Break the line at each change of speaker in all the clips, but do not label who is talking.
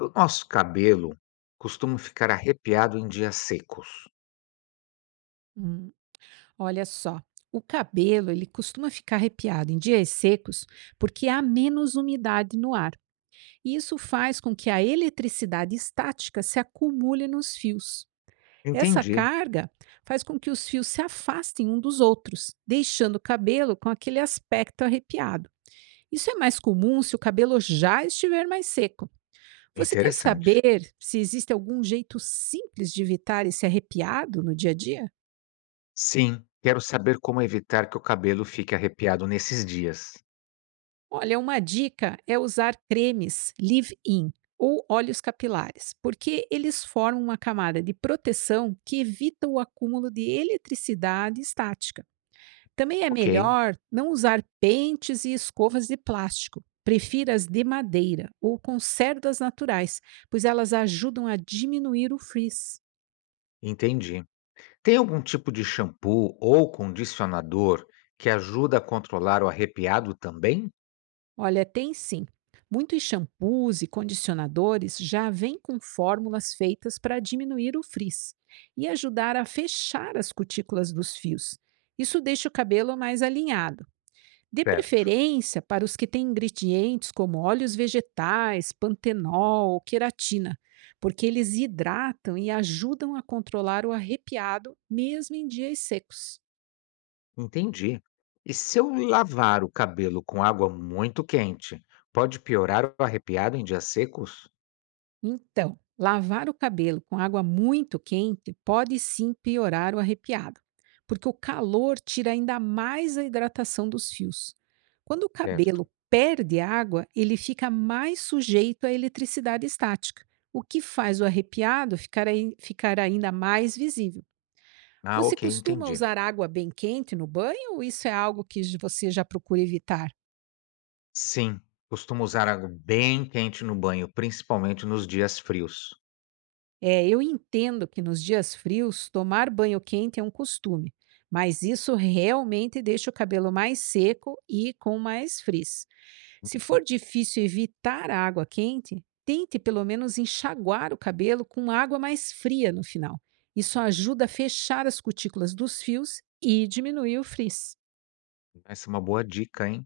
O nosso cabelo costuma ficar arrepiado em dias secos.
Hum, olha só, o cabelo ele costuma ficar arrepiado em dias secos porque há menos umidade no ar. E isso faz com que a eletricidade estática se acumule nos fios. Essa
Entendi.
carga faz com que os fios se afastem um dos outros, deixando o cabelo com aquele aspecto arrepiado. Isso é mais comum se o cabelo já estiver mais seco. Você quer
Interessante.
saber se existe algum jeito simples de evitar esse arrepiado no dia a dia?
Sim, quero saber como evitar que o cabelo fique arrepiado nesses dias.
Olha, uma dica é usar cremes leave-in ou óleos capilares, porque eles formam uma camada de proteção que evita o acúmulo de eletricidade estática. Também é
Ok,
melhor não usar pentes e escovas de plástico. Prefira as de madeira ou com cerdas naturais, pois elas ajudam a diminuir o frizz.
entendi. Tem algum tipo de shampoo ou condicionador que ajuda a controlar o arrepiado também?
Olha, tem sim. Muitos shampoos e condicionadores já vêm com fórmulas feitas para diminuir o frizz e ajudar a fechar as cutículas dos fios. Isso deixa o cabelo mais alinhado. Dê
Certo,
preferência para os que têm ingredientes como óleos vegetais, pantenol ou queratina, porque eles hidratam e ajudam a controlar o arrepiado mesmo em dias secos.
entendi. E se eu lavar o cabelo com água muito quente, pode piorar o arrepiado em dias secos?
Então, lavar o cabelo com água muito quente pode sim piorar o arrepiado, porque o calor tira ainda mais a hidratação dos fios. Quando o
Certo.
cabelo perde água, ele fica mais sujeito à eletricidade estática, o que faz o arrepiado ficar ainda mais visível.
Ah,
Você
ok,
costuma
entendi.
usar água bem quente no banho ou isso é algo você já procura evitar?
Sim, costumo usar água bem quente no banho, principalmente nos dias frios.
É, eu entendo que nos dias frios tomar banho quente é um costume, mas isso realmente deixa o cabelo mais seco e com mais frizz. Se for difícil evitar a água quente, tente pelo menos enxaguar o cabelo com água mais fria no final. Isso ajuda a fechar as cutículas dos fios e diminuir o frizz.
Essa é uma boa dica, hein?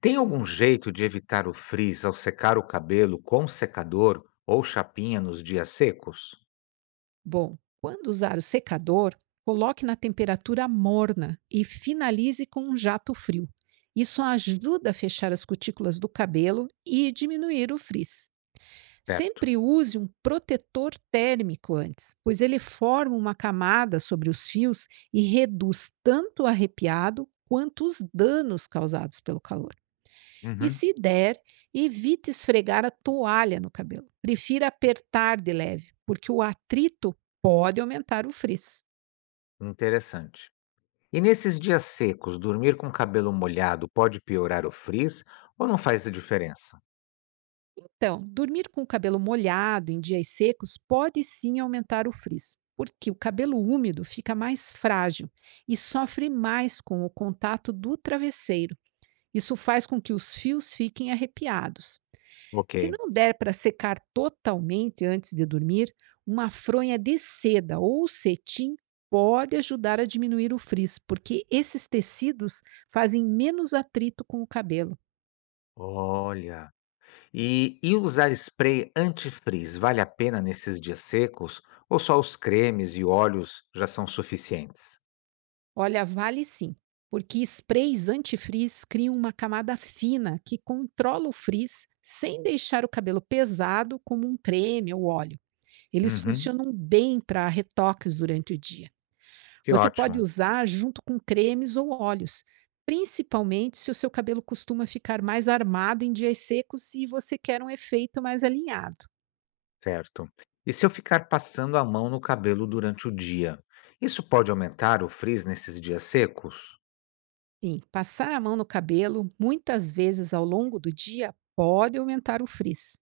Tem algum jeito de evitar o frizz ao secar o cabelo com secador ou chapinha nos dias secos?
Bom, quando usar o secador, coloque na temperatura morna e finalize com um jato frio. Isso ajuda a fechar as cutículas do cabelo e diminuir o frizz.
Certo.
Sempre use um protetor térmico antes, pois ele forma uma camada sobre os fios e reduz tanto o arrepiado quanto os danos causados pelo calor. E
Uhum.
se der, evite esfregar a toalha no cabelo. Prefira apertar de leve, porque o atrito pode aumentar o frizz.
Interessante. E nesses dias secos, dormir com o cabelo molhado pode piorar o frizz ou não faz a diferença?
Então, dormir com o cabelo molhado em dias secos pode sim aumentar o frizz, porque o cabelo úmido fica mais frágil e sofre mais com o contato do travesseiro. Isso faz com que os fios fiquem arrepiados.
Ok.
Se não der para secar totalmente antes de dormir, uma fronha de seda ou cetim pode ajudar a diminuir o frizz, porque esses tecidos fazem menos atrito com o cabelo.
Olha, e usar spray antifrizz vale a pena nesses dias secos? Ou só os cremes e óleos já são suficientes?
Olha, vale sim, porque sprays antifrizz criam uma camada fina que controla o frizz sem deixar o cabelo pesado como um creme ou óleo. Eles
Uhum,
funcionam bem para retoques durante o dia.
que
Você pode
ótimo,
usar junto com cremes ou óleos, principalmente se o seu cabelo costuma ficar mais armado em dias secos e você quer um efeito mais alinhado.
certo. E se eu ficar passando a mão no cabelo durante o dia, isso pode aumentar o frizz nesses dias secos?
Sim, passar a mão no cabelo muitas vezes ao longo do dia pode aumentar o frizz.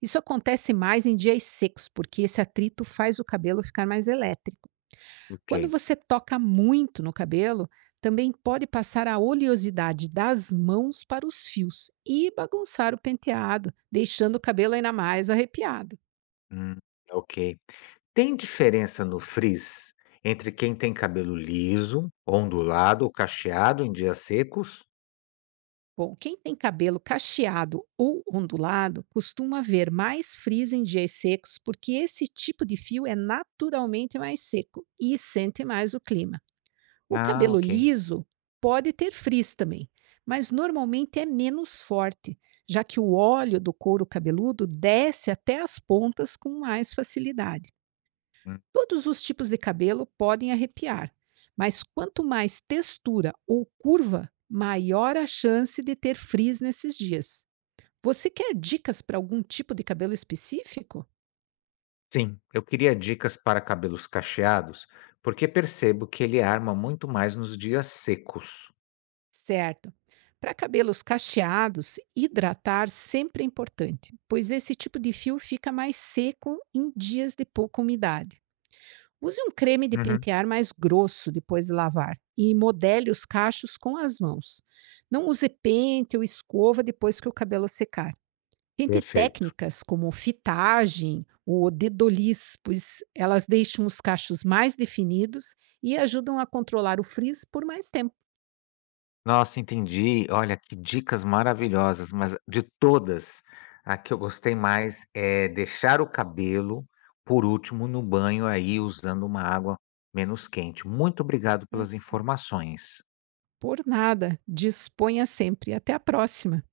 Isso acontece mais em dias secos, porque esse atrito faz o cabelo ficar mais elétrico.
Ok,
Quando você toca muito no cabelo, também pode passar a oleosidade das mãos para os fios e bagunçar o penteado, deixando o cabelo ainda mais arrepiado.
hum, ok. Tem diferença no frizz entre quem tem cabelo liso, ondulado ou cacheado em dias secos?
Bom, quem tem cabelo cacheado ou ondulado costuma ver mais frizz em dias secos porque esse tipo de fio é naturalmente mais seco e sente mais o clima. O
Ah,
cabelo
ok.
liso pode ter frizz também, mas normalmente é menos forte, já que o óleo do couro cabeludo desce até as pontas com mais facilidade. Todos os tipos de cabelo podem arrepiar, mas quanto mais textura ou curva, maior a chance de ter frizz nesses dias. Você quer dicas para algum tipo de cabelo específico?
Sim, eu queria dicas para cabelos cacheados, porque percebo que ele arma muito mais nos dias secos.
Certo. Para cabelos cacheados, hidratar sempre é importante, pois esse tipo de fio fica mais seco em dias de pouca umidade. Use um creme de
Uhum,
pentear mais grosso depois de lavar e modele os cachos com as mãos. Não use pente ou escova depois que o cabelo secar. Tente
perfeito.
técnicas como fitagem ou dedoliz, pois elas deixam os cachos mais definidos e ajudam a controlar o frizz por mais tempo.
Nossa, entendi. Olha, que dicas maravilhosas, mas de todas, a que eu gostei mais é deixar o cabelo por último no banho aí usando uma água menos quente. Muito obrigado
Tá
pelas
certo.
informações.
Por nada. Disponha sempre. Até a próxima.